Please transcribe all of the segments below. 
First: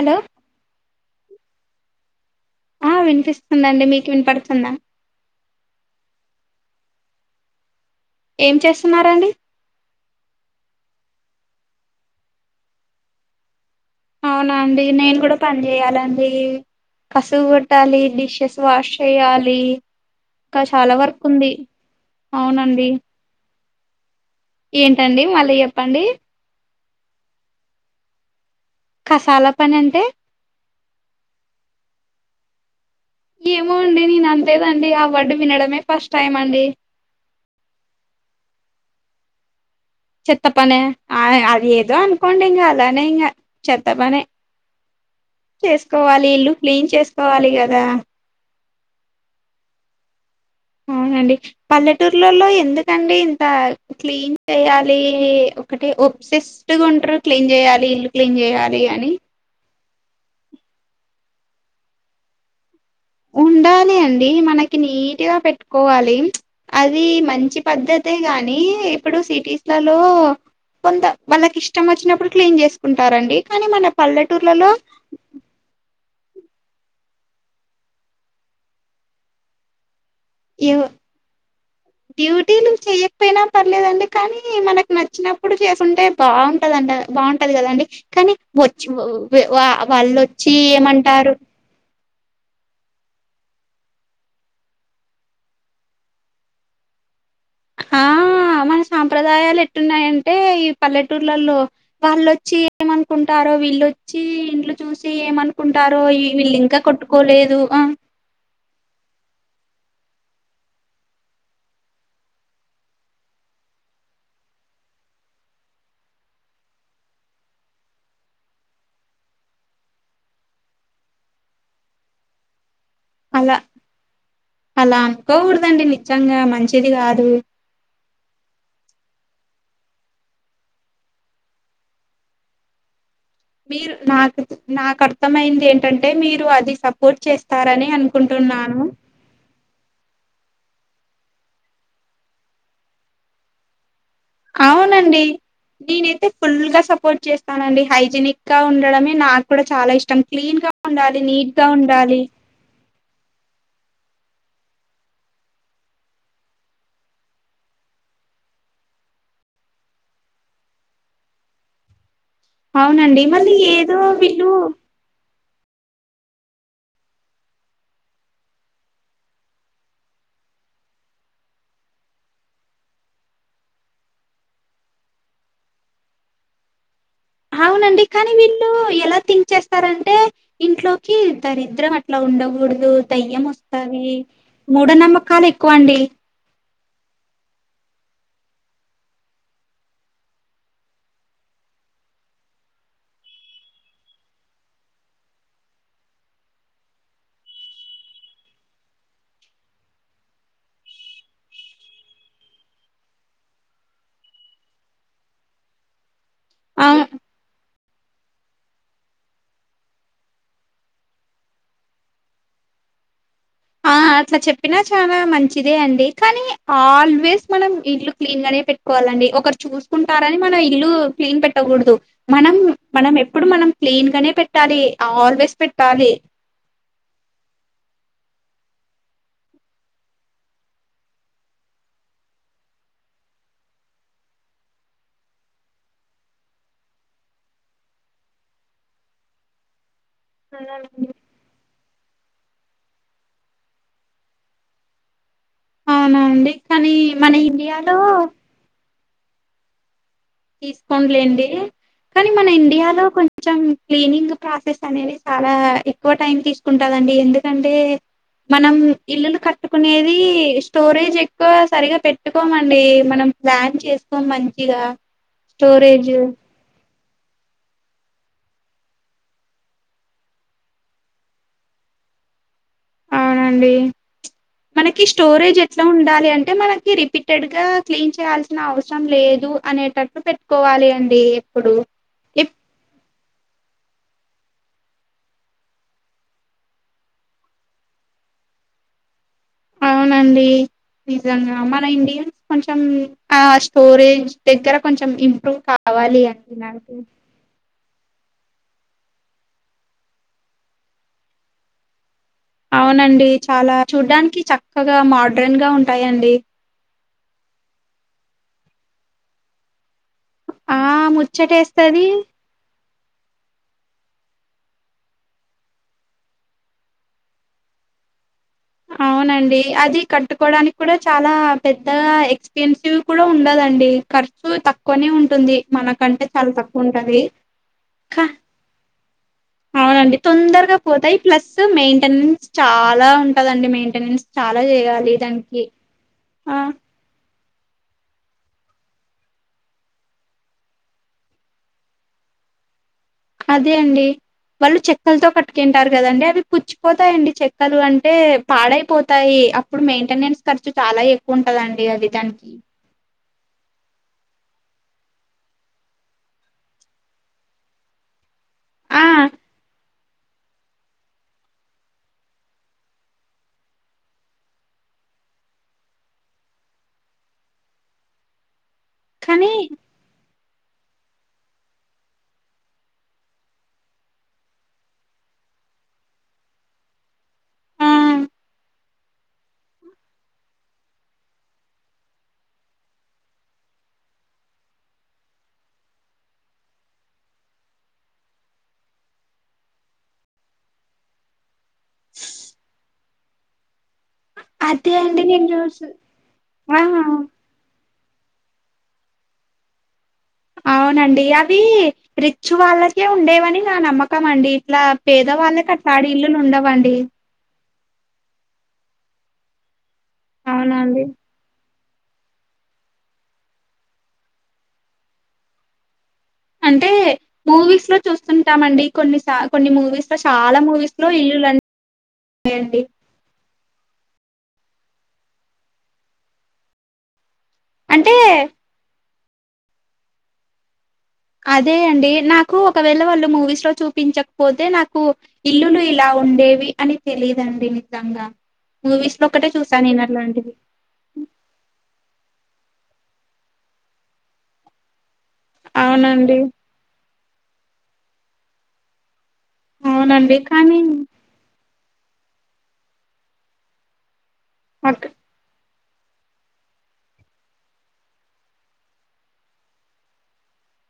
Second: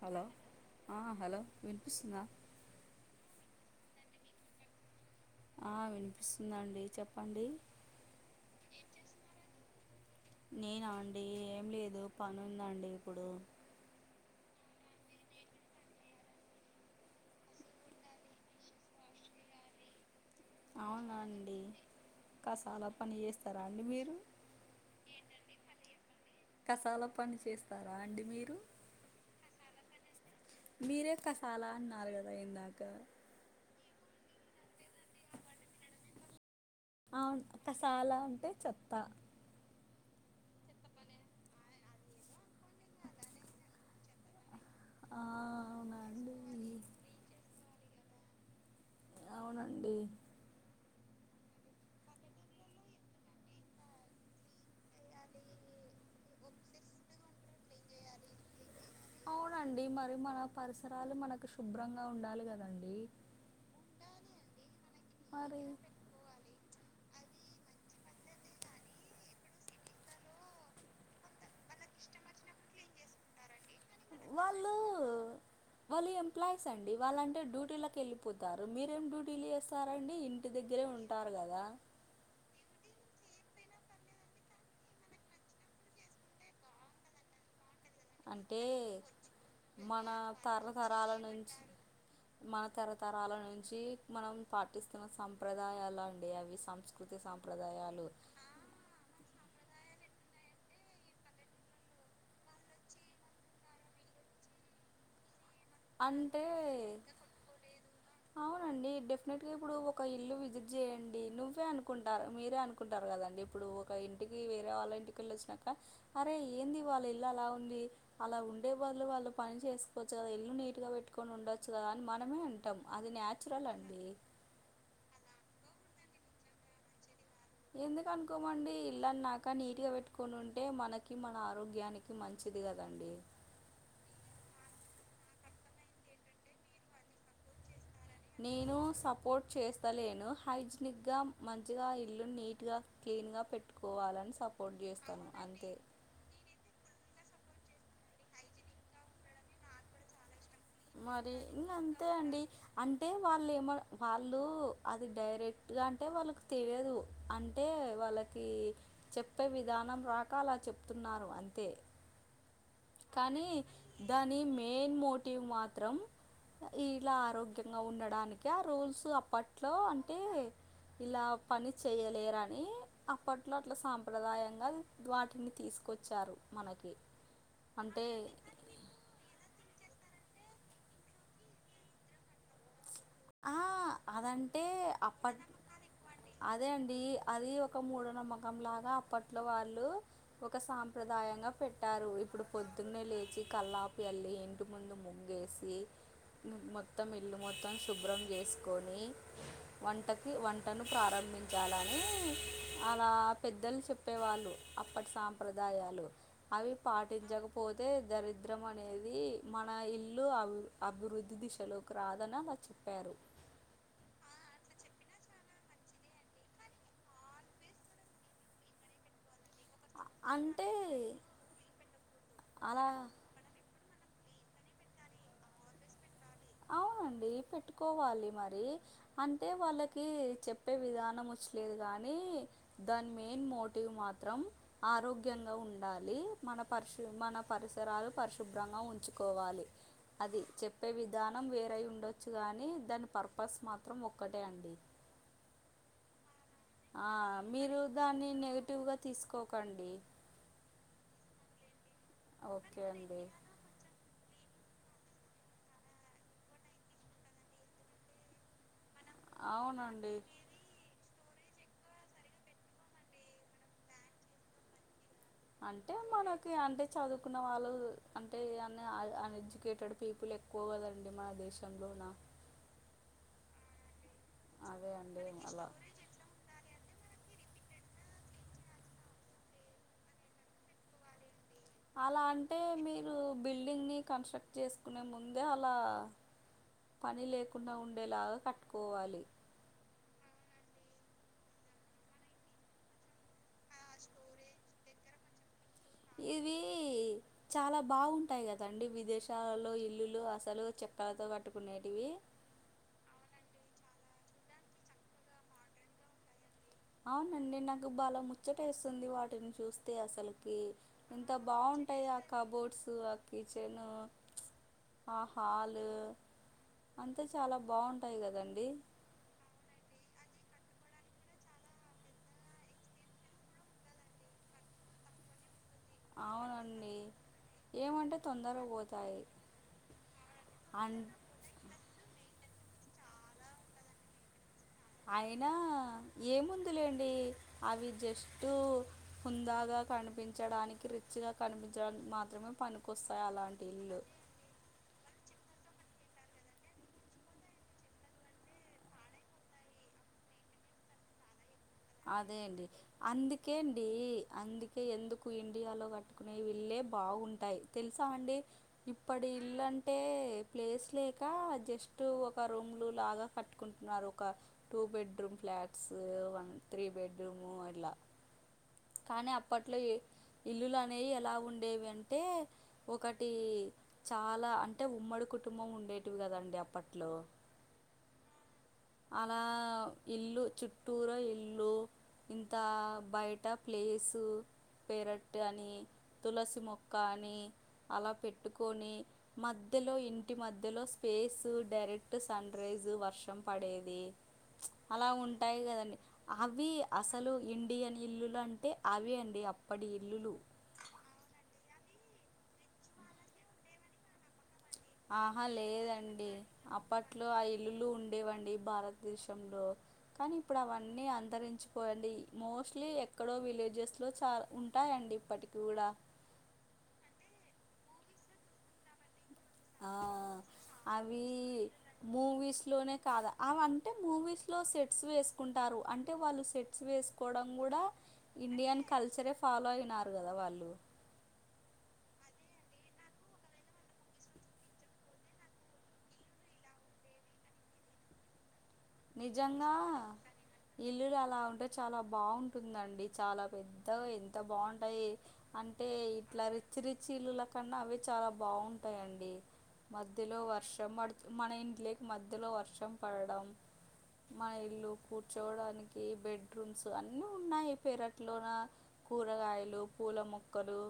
Hello ఆ hello వినిపిస్తుందా ఆ వినిపిస్తుందండి మీకు వినపడుతుందా ఆ వినిపిస్తుందండి చెప్పండి ఏం చేస్తున్నారండి నేనా అండి ఏం లేదు పని ఉందండి ఇప్పుడు అవునా అండి నేను కూడా పని చేయాలండి కసువు గోట్టాలి డిషెస్ వాష్ చేయాలి ఇంకా చాలా అవునా వర్క్ ఉంది అవునండి తర అండి మీరు ఏంటండి మళ్ళీ చెప్పండి కసాల పని చేస్తారా అండి మీరు కసాలా పని అంటే మీరే కసాలా అన్నారు కదా ఇందాక ఏమో అండి నేను అన్లేదండి ఆ వర్డ్ వినడమే ఫస్ట్ టైం అండి అవున్ కసాల అంటే చెప్త చెత్త పన ఆద్ అది ఏదో అనుకోండి ఇంగ అలానే ఇంగ చెత్త పనే ఆ అవునా చేసుకోవాలి అండి ఇల్లు క్లీన్ చేసుకోవాలి కదా అవునండి అవునండి పల్లెటూర్లలో ఎందుకండి ఇంత క్లీన్ చేయాలి ఒకటి ఒప్సిస్ట్గా ఉంటారు క్లీన్ చేయాలి ఇల్లు క్లీన్ చేయాలి అని అవునండి మరి మన పరిసరాలు మనకు శుభ్రంగా ఉండాలి కదండీ ఉండాలి అండి మనకి నీట్గా మరి పెట్టుకోవాలి అది మంచి పద్ధతే గాని ఇప్పుడు సిటీస్లలో కొంత వాళ్ళకి ఇష్టం వచ్చినప్పుడు క్లీన్ చేసుకుంటారండి కానీ మన పల్లెటూర్లలో వాళ్ళు వాళ్ళు ఎంప్లాయీస్ అండి వాళ్ళంటే డ్యూటీ లకు వెళ్ళిపోతారు మీరేం డ్యూటీలు చేస్తారండి ఇంటి ఎవ్ దగ్గరే ఉంటారు కదా డ్యూటీలు చెయకపోయినా పర్లేదండి కానీ మనకు నచ్చినప్పుడు చేసుకుంటే బాగుంటదండి బాగుంటది కదండి కానీ అంటే మనం వచ్చ వా మన వాళ్ళోచ్చి తరతరాల ఏమంటారు నుంచి మన తరతరాల నుంచి మనం పాటిస్తున్న సంప్రదాయాలు అండి అవి సంస్ కృతి ఆ సాంప్రదాయాలు మన సాంప్రదాయాలు ఎట్టున్నాయంటే ఈ పల్లెటూర్లలో వాళ్ళొచ్చి ఏమనుకుంటారో వీళ్ళొచ్చి ఇళ్ళు చూసి ఏమను కుంటారో ఈ అంటే వీళ్ళు ఇంకా కట్టుకోలేదు అ అవునండి డెఫినెట్ గా ఇప్పుడు ఒక ఇల్లు విజిట్ చేయండి నువ్వే అనుకుంటా మీరే అన్ కుంటారు కదండి ఇప్పుడు ఒక ఇంటికి వేరే వాళ్ళ ఇంటికి వెళ్ళి వచ్చినాక అరే ఏంది వాళ్ళ ఇల్లు అలా ఉంది అలా ఉండే బదులు వాళ్ళు పని చేసుకోవచ్చు కదా ఇల్లు నీట్గా పెట్టుకోని ఉండోచ్చు కదా అని మనమే అం అది న్యాచురల్ అండి అలానుకోకూడదండి నిజంగా మంచిది గాదు ఎందుకు అనుకోమండి ఇల్లన్నాక నీట్గ పెట్టుకొని ఉంటే మనకి మన ఆరోగ్యానికి మంచిది కదండి మీరు నాకు నాకర్థమయింది ఏంటంటే మీరు అది సపోర్ట్ చేస్ స్తారని నేను అనుకుంటున్నాను సపోర్ట్ చేస్తలేను హైజినిక్ గ మంచిగా ఇల్లును నీట్ గ క్లీన్ గ పెట్టుకోవాలని స్ సపోర్ట్ చేస్తాను అంతే ఫుల్గ సపోర్ట్ చేస్ తా నండి హైజెనిక్ గ ఉండడమే నాక్కూడ చాలా ఇష్టం క్లీన్ గా ఉండాలి మరి నీట్ గా ఇంక అంతే ఉండాలి అండి అంటే వాళ్లేమను వాళ్ళు అది డైరెక్ట్గ అంటే వాళ్ళకి తెలియదు అంటే వాళ్ళకి చెప్పే విధానం రాక అలా చెప్తున్నారు అంతే అవునండి కానీ మళ్ళీ ఏదో దాని వీళ్ళు మెయిన్ మోటివ్ మాత్రం ఇలా ఆరోగ్యంగా ఉండడానికె ఆ రూల్స్ అప్పట్లో అంటే ఇలా పని చేయలేరని అప్పట్లో అట్ల సాంప్రదాయంగ వాటిని తీసుకొచ్చారు మనకి అవునండి అంటే కాని వీల్ లూ ఎలా థింక్ చేస్తారంటే ఇంట్లోకి దరిద్రం అట్ల ఉండకూడదు దయ్యమొస్తది అదంటే మూఢనమ్మకాలు అప్పట్ ఎక్కువ అండి అదే అండి అది ఒక మూఢనమ్మకం లాగా అప్పట్లో వాళ్ళు ఒక సాంప్రదాయంగ పెట్టారు ఇప్పుడు పొద్దున్నే లేచి కల్లాపు జల్లి ఇన్ టి ముందు ముగ్గేసి మొత్తం ఇల్లు మొత్తం శుభ్రం చేసుకొని వంటకి వంటను ప్రారంభించాలని అలా పెద్దలు చెప్ ప్పేవాళ్ళు అప్పటి సాంప్రదాయాలు అవి అవు పాటించకప్ పోతే దరిద్రం అనేది మన ఇల్లు అబ్ అభివృద్ధి దిశలోకి రాదని అలా చెప్ ప్పారు ఆ అట్ల చెప్పినా చాలా మంచిదే అండి కనీ ఆల్వేస్ మనం ఇల్లు క్లీన్ గనే పెట్ కోవాలండి ఒకరు చూసుకుంటారని మనం అంటే ఇల్లు క్లీన్ పెట్టకూడదు మనం అలా మనమెప్ ప్పుడు మనం క్లీన్ గనే పెట్టాలి ఆల్వేస్ పెట్టాలి అవునండి పెట్టుకోవాలి మరి అంటే వాళ్ళకి చెప్పే విధానం వచ్చిలేదు గానీ దాని మెయిన్ మోటివ్ మాత్రం ఆరోగ్యంగ ఉండాలి మన పరిశు మన పరిసరాలు పరిశుభ్రంగా ఉంచుకోవాలి అది చెప్పే అవునండి విధానం వేరై ఉండొచ్చు కానీ దాని పర్పస్ మాత్రం ఒక్కటే అండి అవునండి. కానీ ఆ మన మీరు ఇండియాలో దాన్ని నెగటివ్గ తీసుకోకండి తీసుకోంలేండి కనీ మన ఓకే ఇండియాలో అండి కొంచెం క్లీనింగ్ ప్రాసెస్ అనేది చాలా ఎక్కువ టైం తీసుకుంటదండి ఎందుకంటే మనం ఇల్లులు అవునండి కట్టుకునేది స్టోరేజ్ ఎక్కువ సరిగ పెట్టుకోమండి మనం ప్లాన్ చేసుకోం మంచిగా అంటే స్టోరేజ్ మనకి అంటే చదువుకున్న వాళ్ళు అంటే అన్ని అన్ఎడ్యుకేటెడ్ పీపుల్ ఎక్ క్కువ గదండి మన దేశంలోనా అవునండి అదే మనకి అండి స్టోరేజ్ అలా ఎట్ల ఉండాలి అన్ టే మనకి రిపీటెడ్ గ క్లీన్ చేయాల్సిన అవసరం లేదు అనేటట్టు పెట్టుకోవాలి అండి ఎప్పుడు అలా ఎప్ అంటే మీరు బిల్డింగ్ని కన్స్ట్రక్ట్ చేసుకునే ముందే అలా పని లేకుండా ఉండేలాగ కట్టుకోవాలి అవునండి నిజంగా మన ఇండియన్స్ కొంచెం ఆ స్టోరేజ్ దగ్గర కొంచెం ఇంప్రూవ్ కా ఇది చాలా బాగుంటాయ్ కదండి విదేశాలలో ఇల్లులు అసలు చెక్కలతో కట్టుకునేటివి అవునండి చాలా చూడ్డానికి చక్కగా మోడ్రన్ గా ఉంటాయండి అవునండి నాకు బాల ముచ్చటెస్తుంది వాటిని చూస్తే అసలు కె ఆ ఎంత బాగుంటాయొ ముచ్చటేస్తది ఆ కబోర్డ్స్ అ కిచెన్ ఆ హాలు అంతే చాలా బాగుంటాయ్ గదండి అవునండి అది కట్టుకోడానికి కూడా చాలా పెద్దగా ఎక్స్పెన్సివ్ కూడా ఉండదండి ఖర్చు తక్కువనే ఉంటుంది మనకంటే చాల్ అవునండి తక్కువుంటది ఏమంటే క తొందరగా పోతాయి అవునండి తొందరగా అన్ పోతాయి ప్లస్ మెయింటెనెన్స్ చాలా ఉంటదండి మెయింటెనెన్స్ చాలా జెయాలి దాన్కి ఏముందిలెండి అవి జస్టు హుందాగా కనిపించడానికి రిచ్ గా కనిపించడానికి మాత్రమె పనికొస్తాయ్ అలాంటి అదే ఇల్లు అండి వాళ్ళు చెక్కలతో కట్టికుంటారు కదండి అవి పుచ్చిపోతాయండి చెక్కలు అంటే పాడైపోతాయి అప్పుడు మెయింటెన్స్ ఖర్చు చాలా ఎక్ ఎక్కువుంటదండి అద్ అదే అండి అందుకేన్డి అందుకే ఎందుకు ఇండియాలో కట్టుకునే యిళ్ళే బాగుంటాయ్ తెలుసాఅండి ఆ ఇప్పడి ఇళ్లన్ అంటే ప్లేస్ లేక జస్ట్ ఒక రూమ్లు లాగా కట్టుకుంటున్నారు ఒక two bedroom flats one three bedroom అలా కానీ అప్పట్ల ఇ ఇల్లులు అనేవి ఎలా ఉండేవి అంటే ఒకటి చాలా అంటే ఉమ్మడి కుటుంబం ఉండేటివి కదండి అప్పట్లో ఆ అలా ఇల్లు చుట్టూర ఇల్లు ఇంత బయట ప్లేసు పెరట్ అని తులసి మొక్క అని అలా పెట్టుకొని మధ్యలో ఇంటి మధ్యలో స్పేసు డైరెక్ట్ సన్ రైజు వర్షం పడేది అదే అలా అండి నేను ఉంటాయ్ చూసి కదండి అవి ఆ అసలు ఇ డియని ఇల్లులు అంటే అవి అండి అప్పటి ఇల్లులు అవునండి అవి రిచ్ వాళ్ళకే ఉండేవని నా నమ్మకం అండి ఇట్లా పేదవాళ్ళకి అట్లాడి ఇల్లులు ఉండవండి. లో ఆ ఇల్లులు ఉండేవండి భారతదేశంలో కానీ ఇప్పుడు అవునండి అవన్నీ అంతరించి పోన్డి మోస్ట్లీ ఎక్కడో విలేజెస్లో చా ఉంటాయండి ఇప్పటికి కూడా అంటే మూవీస్ లో చూస్తుంటామండి కొన్ని సా కొన్ని ఆ మూవీస్ లో చాలా మూవీస్ లో అవీ ఇల్లులుంటాయండి మూవీస్ లోనే కాద అవంటే మూవీస్లో సెట్స్ వేసుకుంటారు అంటే వాళ్ళు సెట్స్ వేస్ కొడం గూడా అంటే ఇండియన్ కల్చరే ఫాలో అయినారు కదా వాళ్ళు అదే అండి నాకు ఒకవేళ వాళ్ళు మూవీస్ లో చూపించక్పోతే నాకు ఇల్లులు ఇలా ఉండేవి అని తెలీదండి నిజంగా మూవీస్ లో ఒక్కటే నిజంగా చూశా నేన్ అట్లాంటివి ఇల్లులు అలా ఉంటే చాలా బాగుంటుందండి చాలా పెద్దగా ఎంత బాగుంటాయి అంటే అవునండి ఇట్లా రిచ్ రిచ్ ఇలులకన్నా అవే చాలా బాగుంటాయండి. అవునండి మధ్యలో కానీ వర్షం పడుతు మన ఇంట్లోకి మధ్యలో వర్షం పడడం మా ఇల్లు అక్క కూర్చోవడానికి బెడ్రూమ్స్ అన్నీ ఉన్నాయి పేరట్లోన కూరగాయలు పూల మొక్కలు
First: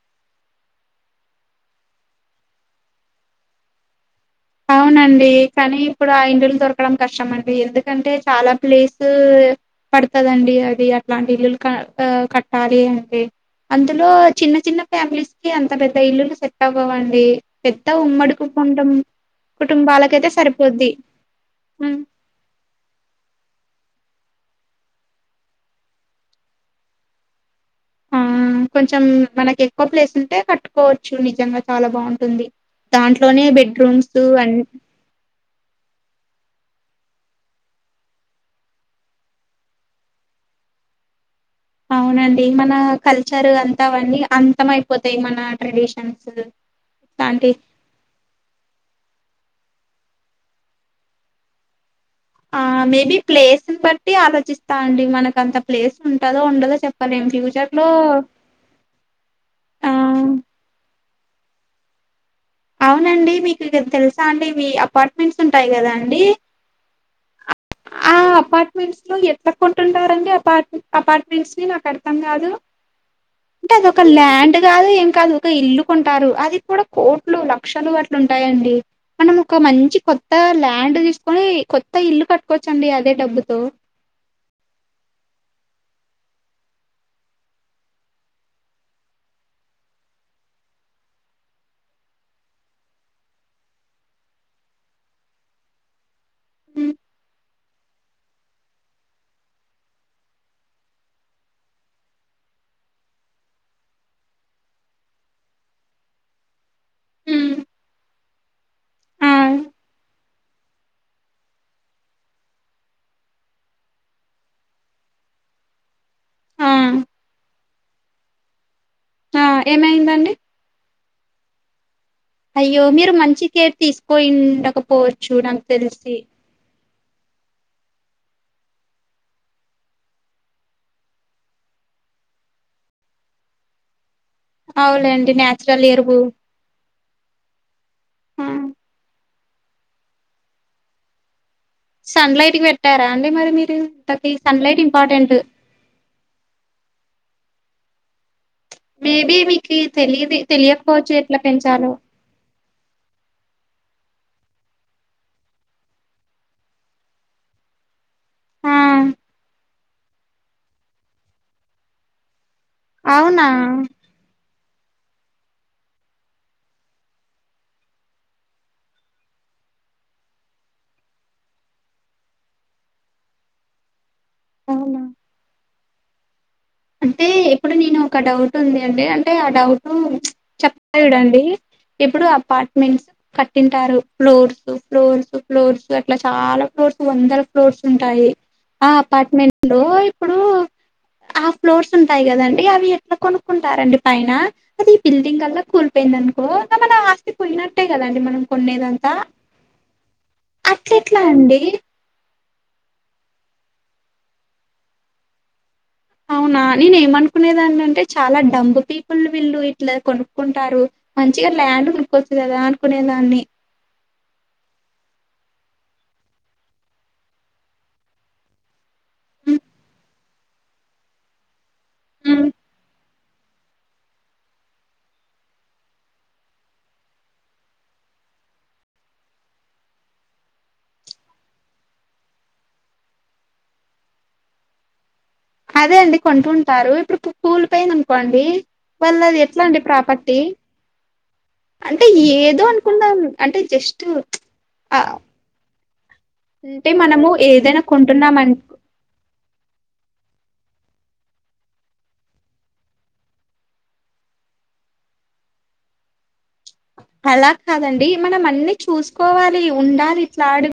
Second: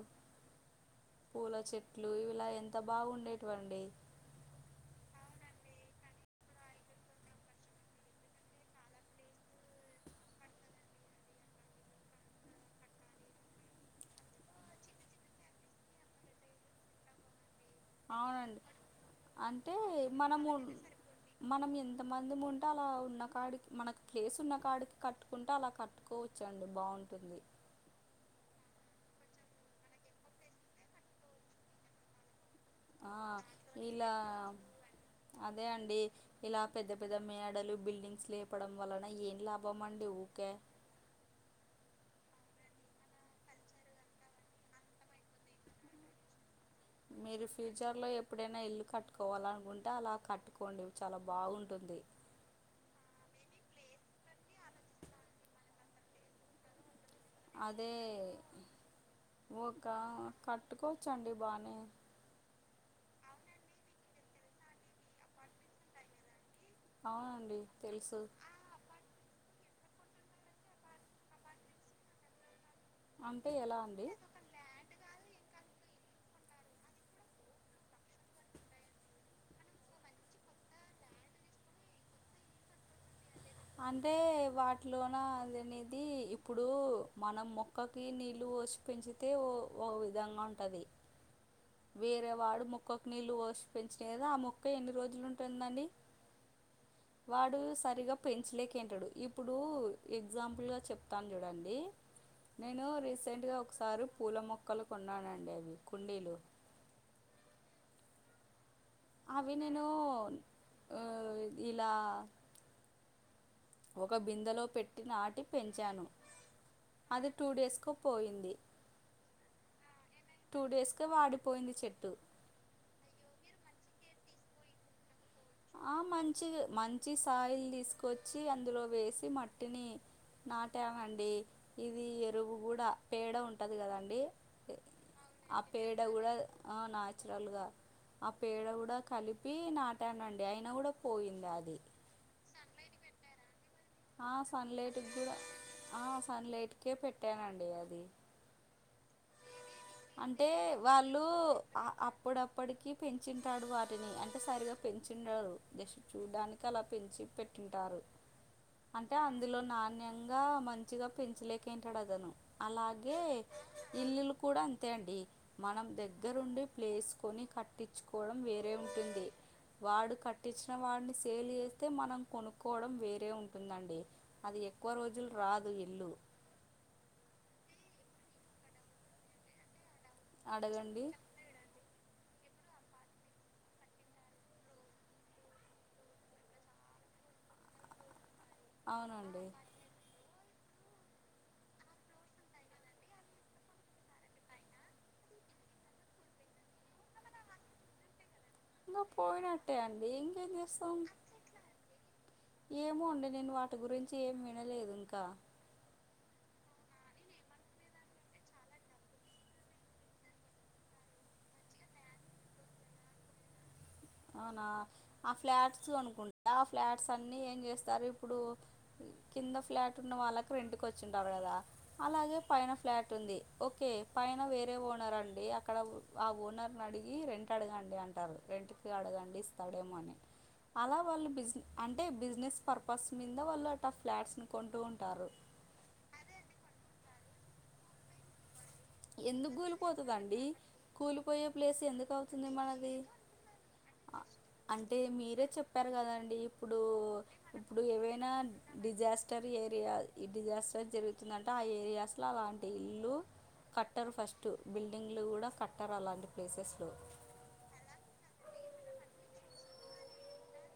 పూల చెట్లు ఇలా ఎంత బాగుండేటివండి. అవునండి కానీ ఇప్పుడు ఆ ఇండ్లులు దొరకడం కష్టం అండి ఎందుకంటే చాలా ప్లేసు పడుతుదండి అది అట్లాంటి ఇల్లులు క కట్టాలి అంటే అందులో చిన్న చిన్న ఫ్యామిలీస్ కి అంత పెద్ద ఇల్లులు సెట్ అవ్వవండీ. పెద్ద ఉమ్మడి అవునండి కుటుంబం అంటే కుటుంబాలకైతే మనము సరిపోద్ది మనం హ్మ్. ఎంత మంది అందు ఉంటే అలా ఉన్న కాడికి మనకు ప్లేస్ ఉన్న కాడికి కట్టుకుంటే అలా కట్టుకోవచ్చుండి బాగుంటుంది ఆ కొంచెం మనకి ఎక్కువ ప్లేస్ ఉంటే కట్టుకోవచ్చు నిజంగా చాలా బాగుంటుంది ఆ దాంట్లోనే ఇలా బెడ్రూమ్స్ అన్ని అదే అండి ఇలా పెద్ద పెద్ద మేడలు బిల్డింగ్స్ లేపడం వలన ఏం లాభం అండి ఊకే అవునండి మన కల్చర్ అంతా అవన్నీ అంతం అయిపోతాయి మన ట్రెడిషన్స్ మీరు ఇట్లాంటి ఫి ఫ్యూచర్లో ఎప్పుడైనా ఇల్లు కట్టుకోవాలనుకుంటే అలా కట్టుకోండి చాలా బాగుంటుంది. ఆ మేబీ ప్లేస్ ని బట్టి ఆలోచిస్తా అండి మనకు అంత ప్లేస్ ఉంటదో ఉండదో చెప్ అదే ఒక ఆ కట్టుకోవచ్చండి బానే అవునండి మీకు తెలుసా అండి మీ అపార్ట్మెంట్స్ ఉంటాయి కదా అండి అవునండి తెలుసు మెంట్ లో ఎట్లా కొంటుంటారడి అపార్ అపార్ట్మెంట్స్ ని నాకు అర్థం కాదు అంటే ఎలా అదొక అండి ల్యాండ్ కాదు ఏం కాదు ఒక ఇల్లుకొంటారు అది కూడా కోట్లు లక్షలు అట్లుంటాయండి. మనం ఒక మంచి కొత్త ల్యాండ్ తీసుకొని కొత్త ఇల్లు కట్టుకోవచ్చండి అదే డబ్బుతో అంటే వాటిలోన అనేది ఇప్పుడు మనం మొక్కకి నీళ్ళు పోసి పెంచితే ఓ ఒక విధంగా ఉంటది. వేరే వాడు మొక్కకు నీళ్ళు పోసి పెంచినే కదా ఆ మొక్క ఎన్ని రోజులు ఉంటుందండి. ఉమ్, వాడు సరిగా పెంచు లేకే అంటాడు ఇప్పుడు ఎగ్జాంపుల్ గా చెప్తాను చూడండి నేను రీసెంట్గా ఒకసారి పూల మొక్కలు కొన్నానండి అవి కుండీలు ఉం అవి నేను హు ఇలా ఒక బిందలో పెట్టి నాటి పెంచాను ఆ అది టూ డేస్కు పోయింది ఆ ఏమైందండి టూ డేస్ కే వాడిపోయింది చెట్టు అయ్యో మీరు మంచి కేర్ తీసుకోయి ఉండకపోవ ఆ మంచిదే మంచి సాయిల్ తీసుకొచ్చి అందులో వేసి మట్టిని నాటా మండి ఇది ఎరువు కూడా పేడ ఉంటది కదండి అవులేండి ఆ న్యాచురల్ పేడ ఎరువు కూడా ఆ న్యాచురల్ గా ఆ పేడ కూడా కలిపి నా టానండి అయినా కూడా పోయింది అది సన్ లైట్ కి పెట్టారా అండి మరి మీరు ఆ సన్ లైట్ సన్లైట్కి ఇంపార్టెంట్ కూడా ఆ సన్లైట్కే పెట్టానండి అది మేబి మీకి తెలిదు తెలియకపోవచ్చు ఎట్ల పెంచాలో అప్పుడప్పడికిీ పెంచుంటాడు వాటిని అంటే సరిగా పెంచిండడు జస్ట్ చూడానికి అలా పెంచి పెట్ పెటింటారు ఆ అంటే అందులో నాణ్యంగా మంచిగా పెంచలేకేంటాడు అతను అలాగే అవునా ఇల్లులు కూడా అంతే అండి మనం దగ్గరుండి ప్లేసుకొని కట్టిచుకోడం వేరే ఉంటుంది. వాడు కట్టించిన వాడిని సేల్ చేస్తే మనం కొనుక్కోవడం వేరే ఉంటుందండి అది ఎక్కువ అవునా రోజులు రాదు ఇల్లు అంటే ఇప్పుడు నేను ఒక డౌట్ ఉంది అండి అంటే ఆ డౌటు చెప్తా అడగండి చూడండి ఎప్పుడు అపార్ట్మెంట్స్ కట్టింటారు ఫ్లోర్స్ ఫ్లోర్స్ ఫ్లోర్స్ అట్లా చాలా ఫ్లోర్స్ వందల ఫ్లోర్స్ ఉంటాయి ఆ అవునండి అపార్ట్మెంట్ లో ఇప్పుడు ఆ ఫ్లోర్స్ ఉంటాయి కదాండి అవి ఎట్లా కొనుక్కుంటారండి పైన అది ఈ బిల్డింగ్ అల్లా కూల్పోయింది అనుకో మన ఆస్తి పోయినట్టే కదండి మనం ఇంకా కొనేదంతా పోయినట్టే అండి ఇంకేం చేస్తాం అట్లేట్లా అండి ఏమో అండి నేను వాటి గురించి ఏం వినలేదు ఇంకా అవునా నేనేమనుకునేదాన్ని అంటే చాలా డంబ్ పీపుల్ వీళ్ళు ఇట్లా కొనుక్కుంటారు. మంచిగా ల్యాండ్ కొనుక్కొచ్చ కదా అనుకునేదాన్ని అవునా ఆ ఫ్లాట్స్ అనుకుంటా ఆ ఫ్లాట్స్ అన్ని ఏం చేస్తారు ఇప్పుడు కింద హ్మ్, ఫ్లాట్ ఉన్న వాళ్ళకి రెంట్కి వచ్చింటారు కదా అలాగే హ్మ్. పైన ఫ్లాట్ ఉంటుంది ఓకే పైన వేరే ఓనర్ అండి అక్కడ ఆ ఓనర్ని అడిగి రెంట్ అడగండి అంటారు. రెంటికి అడగండి ఇస్తాడేమో అని అలా వాళ్ళు బిజ్ నీ అంటే బిజినెస్ పర్పస్ మింద వాళ్ళు అట ఫ్లాట్స్ నీ కొంటూ ఉంటారు అదే అండి కొంటు ఉంటారు ఇప్పుడు కూల్ పోయింది అనుకోండి వాళ్ళ అది ఎందుకు ఎట్లా అండి ప్రాపర్టీ కూలిపోతుందండి కూలిపోయే ప్లేస్ అంటే ఏదో అనుకునాన్ను అంటే జస్ట్ అ అంటే మీరే చెప్పారు కదండి ఇప్పుడు అంటే మనము ఇప్పుడు ఏదైనా ఏవైనా కొంటున్నాం అను డిజాస్టర్ ఏరియా ఈ డిజాస్టర్ జరుగుతుందంటే ఆ ఏరియాస్లో అలాంటి ఇల్లు కట్టరు ఫస్ట్ బిల్డింగ్లు కూడా కట్టరు అలాంటి ప్లేసెస్ లో అలాగ్ కాదండి మనం అన్ని చూసుకోవాలి ఉండాలి ఇట్లా ఆడు